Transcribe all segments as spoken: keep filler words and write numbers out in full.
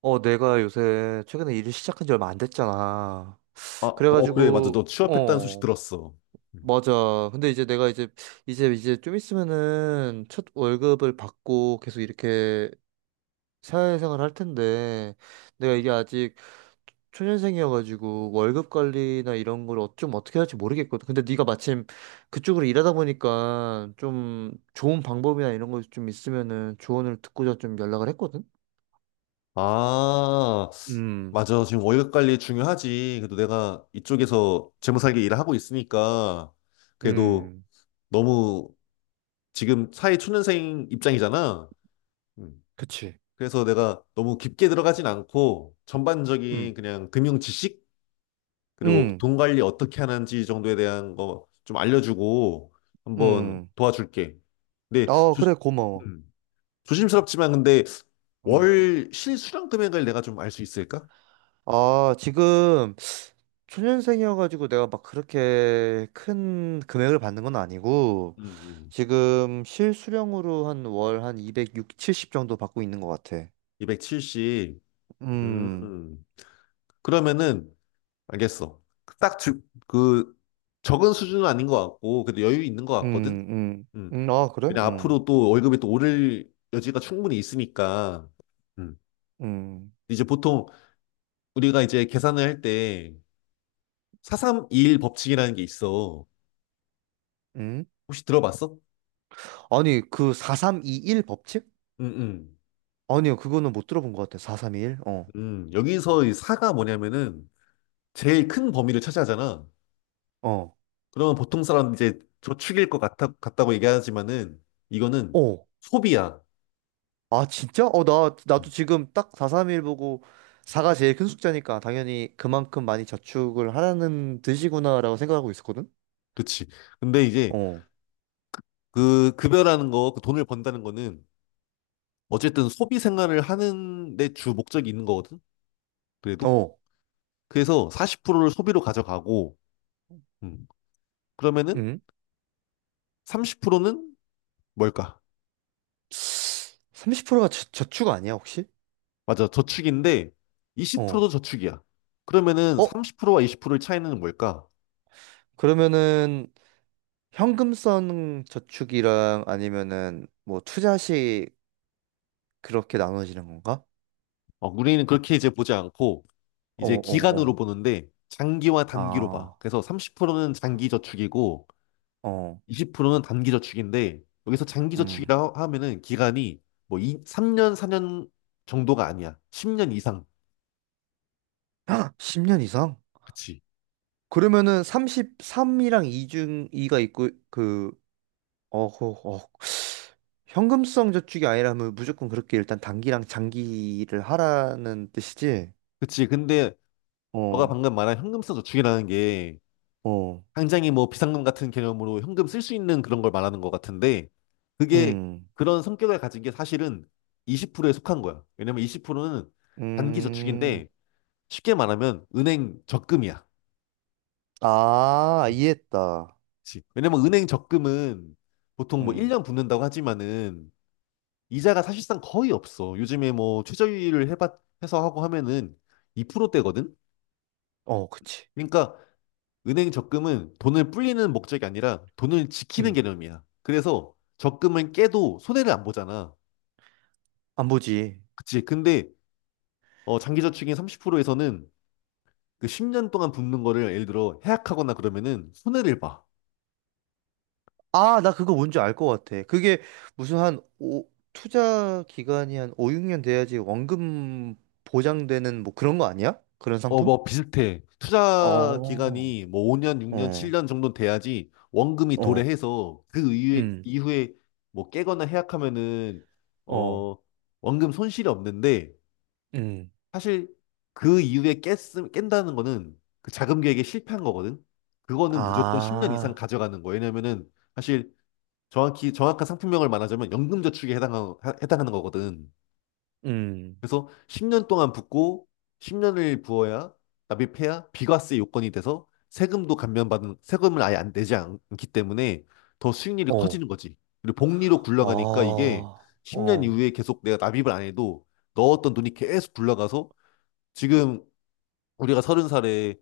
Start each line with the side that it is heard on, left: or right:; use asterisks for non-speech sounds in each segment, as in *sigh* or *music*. right: 어, 내가 요새 최근에 일을 시작한 지 얼마 안 됐잖아.
left: 아, 어, 그래, 맞아. 너
right: 그래가지고,
left: 취업했다는 소식
right: 어,
left: 들었어. 음.
right: 맞아. 근데 이제 내가 이제, 이제, 이제 좀 있으면은 첫 월급을 받고 계속 이렇게 사회생활 할 텐데, 내가 이게 아직 초년생이어가지고 월급 관리나 이런 걸 어- 좀 어떻게 할지 모르겠거든. 근데 네가 마침 그쪽으로 일하다 보니까 좀 좋은 방법이나 이런 거 좀 있으면은 조언을 듣고자 좀 연락을 했거든.
left: 아,
right: 음,
left: 맞아. 지금 월급 관리 중요하지. 그래도 내가 이쪽에서 재무살기 일을 하고 있으니까, 그래도
right: 음,
left: 너무 지금 사회 초년생 입장이잖아. 음.
right: 그치.
left: 그래서 내가 너무 깊게 들어가진 않고 전반적인 그냥 금융 지식 그리고
right: 응,
left: 돈 관리 어떻게 하는지 정도에 대한 거 좀 알려주고 한번
right: 응.
left: 도와줄게. 근데
right: 아,
left: 조,
right: 그래, 고마워.
left: 음, 조심스럽지만 근데
right: 응.
left: 월 실수령 금액을 내가 좀 알 수 있을까?
right: 아, 지금 초년생이어가지고 내가 막 그렇게 큰 금액을 받는 건 아니고,
left: 음, 음.
right: 지금 실수령으로 한 월 한이백칠십 정도 받고 있는 것 같아.
left: 이백칠십. 음,
right: 음,
left: 음. 그러면은 알겠어. 딱 그 적은 수준은 아닌 것 같고 그래도 여유 있는 것 같거든.
right: 음, 음.
left: 음.
right: 음, 아, 그래?
left: 왜냐
right: 음,
left: 앞으로 또 월급이 또 오를 여지가 충분히 있으니까. 음.
right: 음,
left: 이제 보통 우리가 이제 계산을 할 때 사삼이일 법칙이라는 게 있어.
right: 음.
left: 혹시 들어봤어?
right: 아니, 그 사삼이일 법칙?
left: 음, 음.
right: 아니요, 그거는 못 들어본 것 같아. 사삼이일? 어,
left: 음, 여기서 이 사가 뭐냐면은 제일 큰 범위를 차지하잖아.
right: 어.
left: 그러면 보통 사람은 이제 저축일 것 같아, 같다고 얘기하지만은 이거는
right: 어.
left: 소비야.
right: 아, 진짜? 어, 나, 나도
left: 음,
right: 지금 딱 사삼일 보고 사가 제일 큰 숫자니까 당연히 그만큼 많이 저축을 하라는 뜻이구나라고 생각하고 있었거든?
left: 그치. 근데 이제
right: 어,
left: 그 급여라는 거, 그 돈을 번다는 거는 어쨌든 소비 생활을 하는 데 주 목적이 있는 거거든. 그래도.
right: 어,
left: 그래서 사십 퍼센트를 소비로 가져가고, 음, 그러면은
right: 응?
left: 삼십 퍼센트는 뭘까?
right: 삼십 프로가 저, 저축 아니야, 혹시?
left: 맞아, 저축인데 이십 퍼센트도
right: 어.
left: 저축이야. 그러면은
right: 어?
left: 삼십 퍼센트와 이십 퍼센트의 차이는 뭘까?
right: 그러면은 현금성 저축이랑 아니면은 뭐 투자식 그렇게 나눠지는 건가?
left: 어, 우리는 그렇게 이제 보지 않고,
right: 어,
left: 이제
right: 어,
left: 기간으로
right: 어.
left: 보는데, 장기와 단기로 봐.
right: 아,
left: 그래서 삼십 퍼센트는
right: 아,
left: 장기 저축이고,
right: 어,
left: 이십 퍼센트는 단기 저축인데, 여기서 장기
right: 음.
left: 저축이라 하면은 기간이 뭐 이, 삼 년, 사 년 정도가 아니야. 십 년 이상.
right: *gasps* 십 년 이상?
left: 그치.
right: 그러면은 삼삼이랑 이 중 이가 있고 그 어, 그, 어, 현금성 저축이 아니라면 무조건 그렇게 일단 단기랑 장기를 하라는 뜻이지.
left: 그치. 근데 너가
right: 어,
left: 방금 말한 현금 쓰는 저축이라는 게
right: 어,
left: 당장에 뭐 비상금 같은 개념으로 현금 쓸 수 있는 그런 걸 말하는 것 같은데 그게
right: 음,
left: 그런 성격을 가진 게 사실은 이십 퍼센트에 속한 거야. 왜냐면 이십 퍼센트는 단기
right: 음,
left: 저축인데 쉽게 말하면 은행 적금이야.
right: 아,
left: 음,
right: 이해했다.
left: 그치. 왜냐면 은행 적금은 보통 뭐
right: 음,
left: 일 년 붙는다고 하지만은 이자가 사실상 거의 없어. 요즘에 뭐 최저율을 해봐 해서 하고 하면은 이 퍼센트대거든.
right: 어, 그치.
left: 그러니까 은행 적금은 돈을 불리는 목적이 아니라 돈을 지키는
right: 음,
left: 개념이야. 그래서 적금을 깨도 손해를 안 보잖아.
right: 안 보지.
left: 그치. 근데 어, 장기저축인 삼십 퍼센트에서는 그 십 년 동안 붓는 거를 예를 들어 해약하거나 그러면은 손해를 봐.
right: 아, 나 그거 뭔지 알 것 같아. 그게 무슨 한 오, 투자 기간이 한 오, 육 년 돼야지 원금 보장되는 뭐 그런 거 아니야? 그런
left: 어,
right: 상품?
left: 뭐 비슷해. 투자
right: 어.
left: 기간이 뭐 오 년, 육 년,
right: 어,
left: 칠 년 정도 돼야지 원금이
right: 어,
left: 도래해서 그 이후에,
right: 음,
left: 이후에 뭐 깨거나 해약하면은
right: 어,
left: 어, 원금 손실이 없는데
right: 음,
left: 사실 그 이후에 깼, 깬다는 거는 그 자금 계획에 실패한 거거든. 그거는 무조건 십 년 이상
right: 아,
left: 가져가는 거예요. 왜냐면은 사실 정확히 정확한 상품명을 말하자면 연금저축에 해당하, 해당하는 거거든.
right: 음,
left: 그래서 십 년 동안 붓고 십 년을 부어야 납입해야 비과세 요건이 돼서 세금도 감면받은 세금을 아예 안 내지 않기 때문에 더 수익률이
right: 어,
left: 커지는 거지. 그리고 복리로 굴러가니까
right: 어,
left: 이게 십 년
right: 어,
left: 이후에 계속 내가 납입을 안 해도 넣었던 돈이 계속 굴러가서 지금 우리가 서른 살에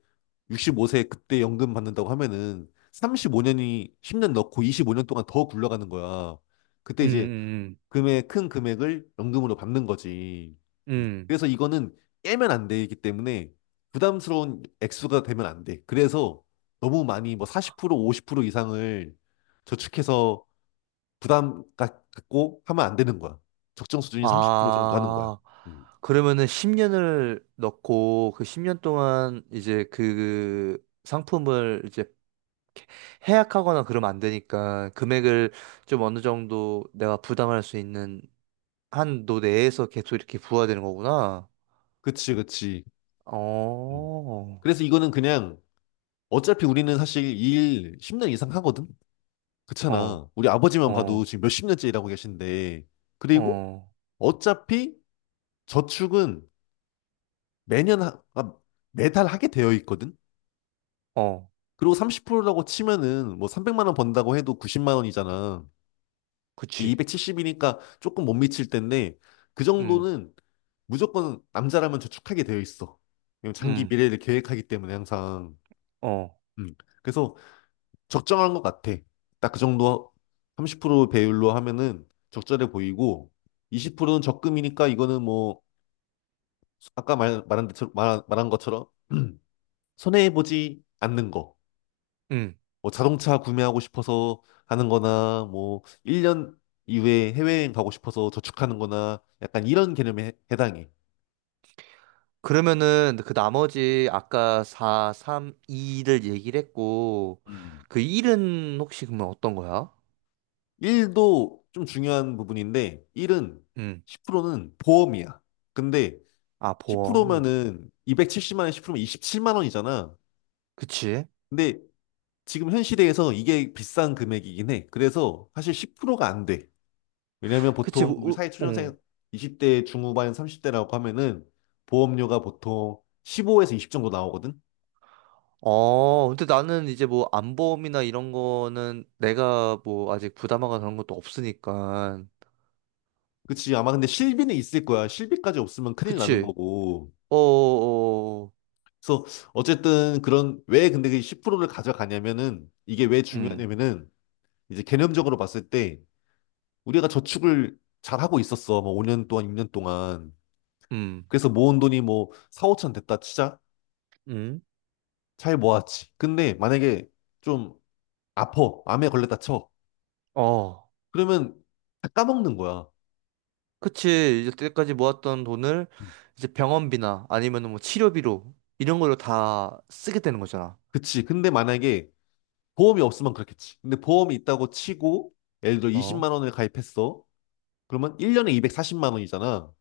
left: 육십오 세 그때 연금 받는다고 하면은 삼십오 년이 십 년 넣고 이십오 년 동안 더 굴러가는 거야. 그때
right: 음,
left: 이제
right: 음,
left: 금액, 큰 금액을 연금으로 받는 거지.
right: 음,
left: 음,
right: 음.
left: 그래서 이거는 깨면 안 되기 때문에 부담스러운 액수가 되면 안 돼. 그래서 너무 많이 뭐 사십 퍼센트 오십 퍼센트 이상을 저축해서 부담 가- 갖고 하면 안 되는 거야. 적정 수준이 삼십 퍼센트 정도 하는 거야.
right: 아,
left: 음.
right: 그러면은 십 년을 넣고 그 십 년 동안 이제 그 상품을 이제 해약하거나 그러면 안 되니까 금액을 좀 어느 정도 내가 부담할 수 있는 한도 내에서 계속 이렇게 부과되는 거구나.
left: 그치, 그치. 음.
right: 어,
left: 그래서 이거는 그냥 어차피 우리는 사실 이 일 십 년 이상 하거든?
right: 어,
left: 그렇잖아. 우리 아버지만 봐도
right: 어,
left: 지금 몇십 년째 일하고 계신데. 그리고
right: 어.
left: 어차피 저축은 매년, 하, 아, 매달 하게 되어 있거든?
right: 어,
left: 그리고 삼십 퍼센트라고 치면은 뭐 삼백만 원 번다고 해도 구십만 원이잖아.
right: 그치.
left: 이백칠십이니까 조금 못 미칠 텐데 그
right: 음,
left: 정도는 무조건 남자라면 저축하게 되어 있어. 왜냐면 장기
right: 음,
left: 미래를 계획하기 때문에 항상.
right: 어,
left: 음. 그래서 적정한 것 같아. 딱 그 정도 삼십 퍼센트 배율로 하면은 적절해 보이고 이십 퍼센트는 적금이니까 이거는 뭐 아까 말, 말한 대처럼 말, 말한 것처럼 *clears throat* 손해해 보지 않는 거.
right: 음.
left: 뭐 자동차 구매하고 싶어서 하는 거나 뭐 일 년 이후에 해외여행 가고 싶어서 저축하는 거나 약간 이런 개념에 해- 해당해.
right: 그러면은 그 나머지 아까 사, 삼, 이를 얘기를 했고,
left: 음.
right: 그 일은 혹시 그러면 어떤 거야?
left: 일도 좀 중요한 부분인데 일은
right: 음.
left: 십 퍼센트는 보험이야. 근데
right: 아, 보험.
left: 십 퍼센트면은 이백칠십만 원에 십 퍼센트면 이십칠만 원이잖아.
right: 그치.
left: 근데 지금 현 시대에서 이게 비싼 금액이긴 해. 그래서 사실 십 퍼센트가 안 돼. 왜냐면
right: 그치,
left: 보통 우리
right: 우, 우, 어.
left: 사회초년생 이십 대 중후반 삼십 대라고 하면은 보험료가 보통 십오에서 이십 정도 나오거든.
right: 어, 근데 나는 이제 뭐 안보험이나 이런 거는 내가 뭐 아직 부담하거나 그런 것도 없으니까.
left: 그치. 아마 근데 실비는 있을 거야. 실비까지 없으면 큰일 나는
right: 그치.
left: 거고.
right: 어, 어, 어. 어.
left: 그래서 어쨌든 그런 왜 근데 그 십 퍼센트를 가져가냐면은 이게 왜
right: 음,
left: 중요하냐면은 이제 개념적으로 봤을 때 우리가 저축을 잘 하고 있었어. 뭐 오 년 동안, 육 년 동안.
right: 음,
left: 그래서 모은 돈이 뭐 사, 오천 됐다 치자.
right: 음.
left: 잘 모았지. 근데 만약에 좀 아파. 암에 걸렸다 쳐.
right: 어.
left: 그러면 다 까먹는 거야.
right: 그치. 이때까지 제 모았던 돈을
left: 음.
right: 이제 병원비나 아니면 뭐 치료비로 이런 걸로 다 쓰게 되는 거잖아.
left: 그치. 근데 만약에 보험이 없으면 그렇겠지. 근데 보험이 있다고 치고 예를 들어
right: 어?
left: 이십만 원을 가입했어. 그러면 일 년에 이백사십만 원이잖아.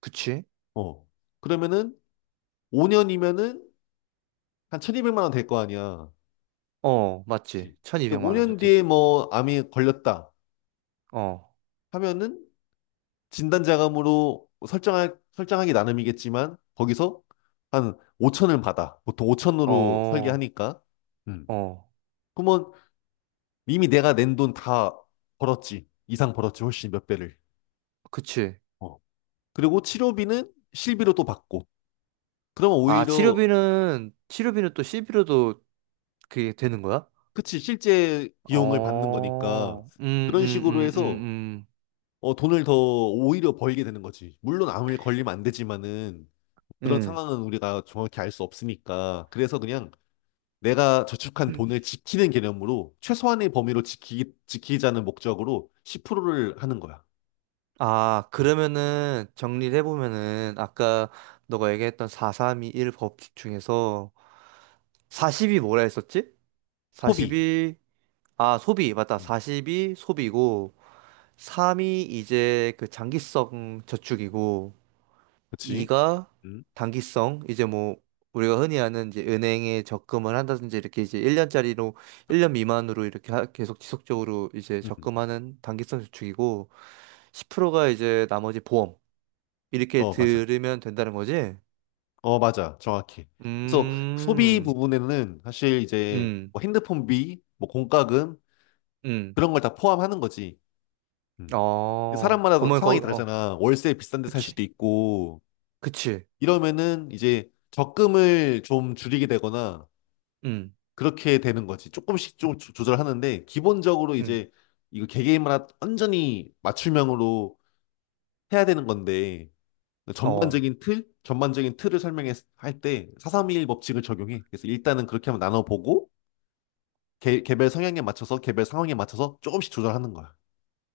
right: 그치?
left: 어. 그러면은 오 년이면은 한 천이백만 원 될 거 아니야.
right: 어, 맞지.
left: 그치. 근데
right: 천이백만 원저
left: 오 년
right: 대
left: 뒤에
right: 지
left: 뭐 암이 걸렸다
right: 어,
left: 하면은 진단자금으로 설정할, 설정하기 나름이겠지만 거기서 한 오천을 받아. 보통 오천으로
right: 어,
left: 설계하니까. 음.
right: 어.
left: 그러면 이미 내가 낸 돈 다 벌었지. 이상 벌었지. 훨씬 몇 배를.
right: 그치.
left: 어. 그리고 치료비는 실비로 또 받고. 그러면
right: 아,
left: 오히려
right: 치료비는, 치료비는 또 c 비로도 그게 되는 거야?
left: 그치 실제 비용을 받는 거니까
right: 어, 음,
left: 그런
right: 음,
left: 식으로
right: 음,
left: 해서
right: 음,
left: 어, 돈을 더 오히려 벌게 되는 거지. 물론 암을 걸리면 안 되지만은 그런
right: 음. 음.
left: 상황은 우리가 정확히 알 수 없으니까. 그래서 그냥 내가 저축한 돈을 지키는 개념으로 최소한의 범위로 지키, 지키자는 목적으로 십 퍼센트를 하는 거야.
right: 아,
left: 음.
right: 그러면은 정리를 해보면은 아까 너가 얘기했던 사삼이일 법칙 중에서 사십이 뭐라 했었지? 4
left: 소비.
right: 이 아, 소비, 맞다.
left: 음.
right: 사이 소비고, 삼이 이제 그 장기성 저축이고,
left: 그치?
right: 이가
left: 음.
right: 단기성, 이제 뭐, 우리가 흔히 아는 이제 은행에 적금을 한다든지 이렇게 이제 일 년짜리로, 일 년 미만으로 이렇게 하- 계속 지속적으로 이제
left: 음.
right: 적금하는 단기성 저축이고, 십 프로가 이제 나머지 보험, 이렇게
left: 어, 맞아.
right: 들으면 된다는 거지?
left: 어, 맞아. 정확해. 그래서 소비
right: 음,
left: 부분에는 사실 이제
right: 음,
left: 뭐 핸드폰비, 뭐 공과금
right: 음,
left: 그런 걸 다 포함하는 거지. 음.
right: 어,
left: 사람마다
right: 그러면 거,
left: 상황이
right: 어,
left: 다르잖아. 월세 비싼 데 살
right: 그치,
left: 수도 있고
right: 그치.
left: 이러면은 이제 적금을 좀 줄이게 되거나
right: 음.
left: 그렇게 되는 거지. 조금씩 좀 조- 조절하는데 기본적으로
right: 음.
left: 이제 이거 개개인마다 완전히 맞춤형으로 해야 되는 건데
right: 어.
left: 전반적인 틀, 전반적인 틀을 설명할 때 사백삼십일 법칙을 적용해. 그래서 일단은 그렇게 한번 나눠보고 개, 개별 성향에 맞춰서 개별 상황에 맞춰서 조금씩 조절하는 거야.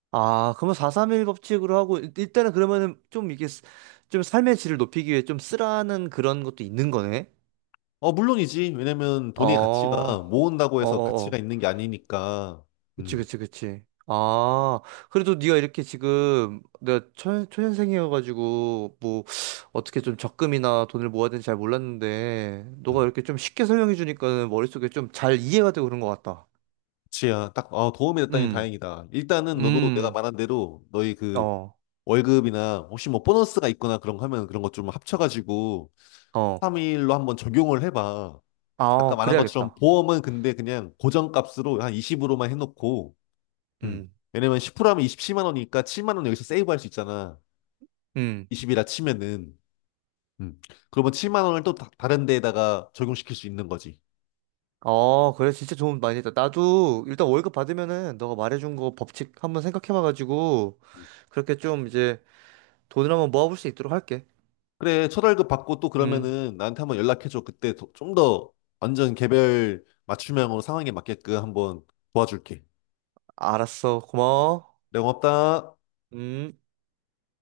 right: 아, 그러면 사삼일 법칙으로 하고 일- 일단은 그러면은 좀 이게 쓰- 좀 삶의 질을 높이기 위해 좀 쓰라는 그런 것도 있는 거네.
left: 어, 물론이지. 왜냐면 돈의
right: 어.
left: 가치가 모은다고
right: 어,
left: 해서
right: 어,
left: 가치가
right: 어.
left: 있는 게 아니니까.
right: 그치,
left: 음,
right: 그치, 그치. 아, 그래도 네가 이렇게 지금 내가 초, 초년생이어가지고 뭐 어떻게 좀 적금이나 돈을 모아야 되는지 잘 몰랐는데 너가
left: 음.
right: 이렇게 좀 쉽게 설명해 주니까는 머릿속에 좀 잘 이해가 되고 그런 것 같다.
left: 지야, 딱, 어, 도움이 됐다니
right: 음,
left: 다행이다. 일단은 너도 내가
right: 음,
left: 말한 대로 너희 그
right: 어,
left: 월급이나 혹시 뭐 보너스가 있거나 그런 거 하면 그런 것 좀 합쳐가지고
right: 어.
left: 삼일로 한번 적용을 해봐. 아까
right: 아,
left: 말한 것처럼
right: 그래야겠다.
left: 보험은 근데 그냥 고정값으로 한 이십으로만 해놓고, 음.
right: 음,
left: 왜냐면 십 퍼센트하면 이십칠만 원이니까 칠만 원 여기서 세이브할 수 있잖아.
right: 음.
left: 이십이라 치면은. 음. 그러면 칠만 원을 또 다, 른 데에다가 적용시킬 수 있는 거지.
right: 어, 그래, 진짜 좋은 많이 했다. 나도 일단 월급 받으면은 너가 말해준 거 법칙 한번 생각해봐가지고
left: 음.
right: 그렇게 좀 이제 돈을 한번 모아볼 수 있도록 할게.
left: 그래, 첫월급 받고 또
right: 음,
left: 그러면은 나한테 한번 연락해줘. 그때 좀 더 완전 개별 맞춤형으로 상황에 맞게끔 한번 도와줄게.
right: 알았어. 고마워.
left: 네, 고맙다.
right: 음.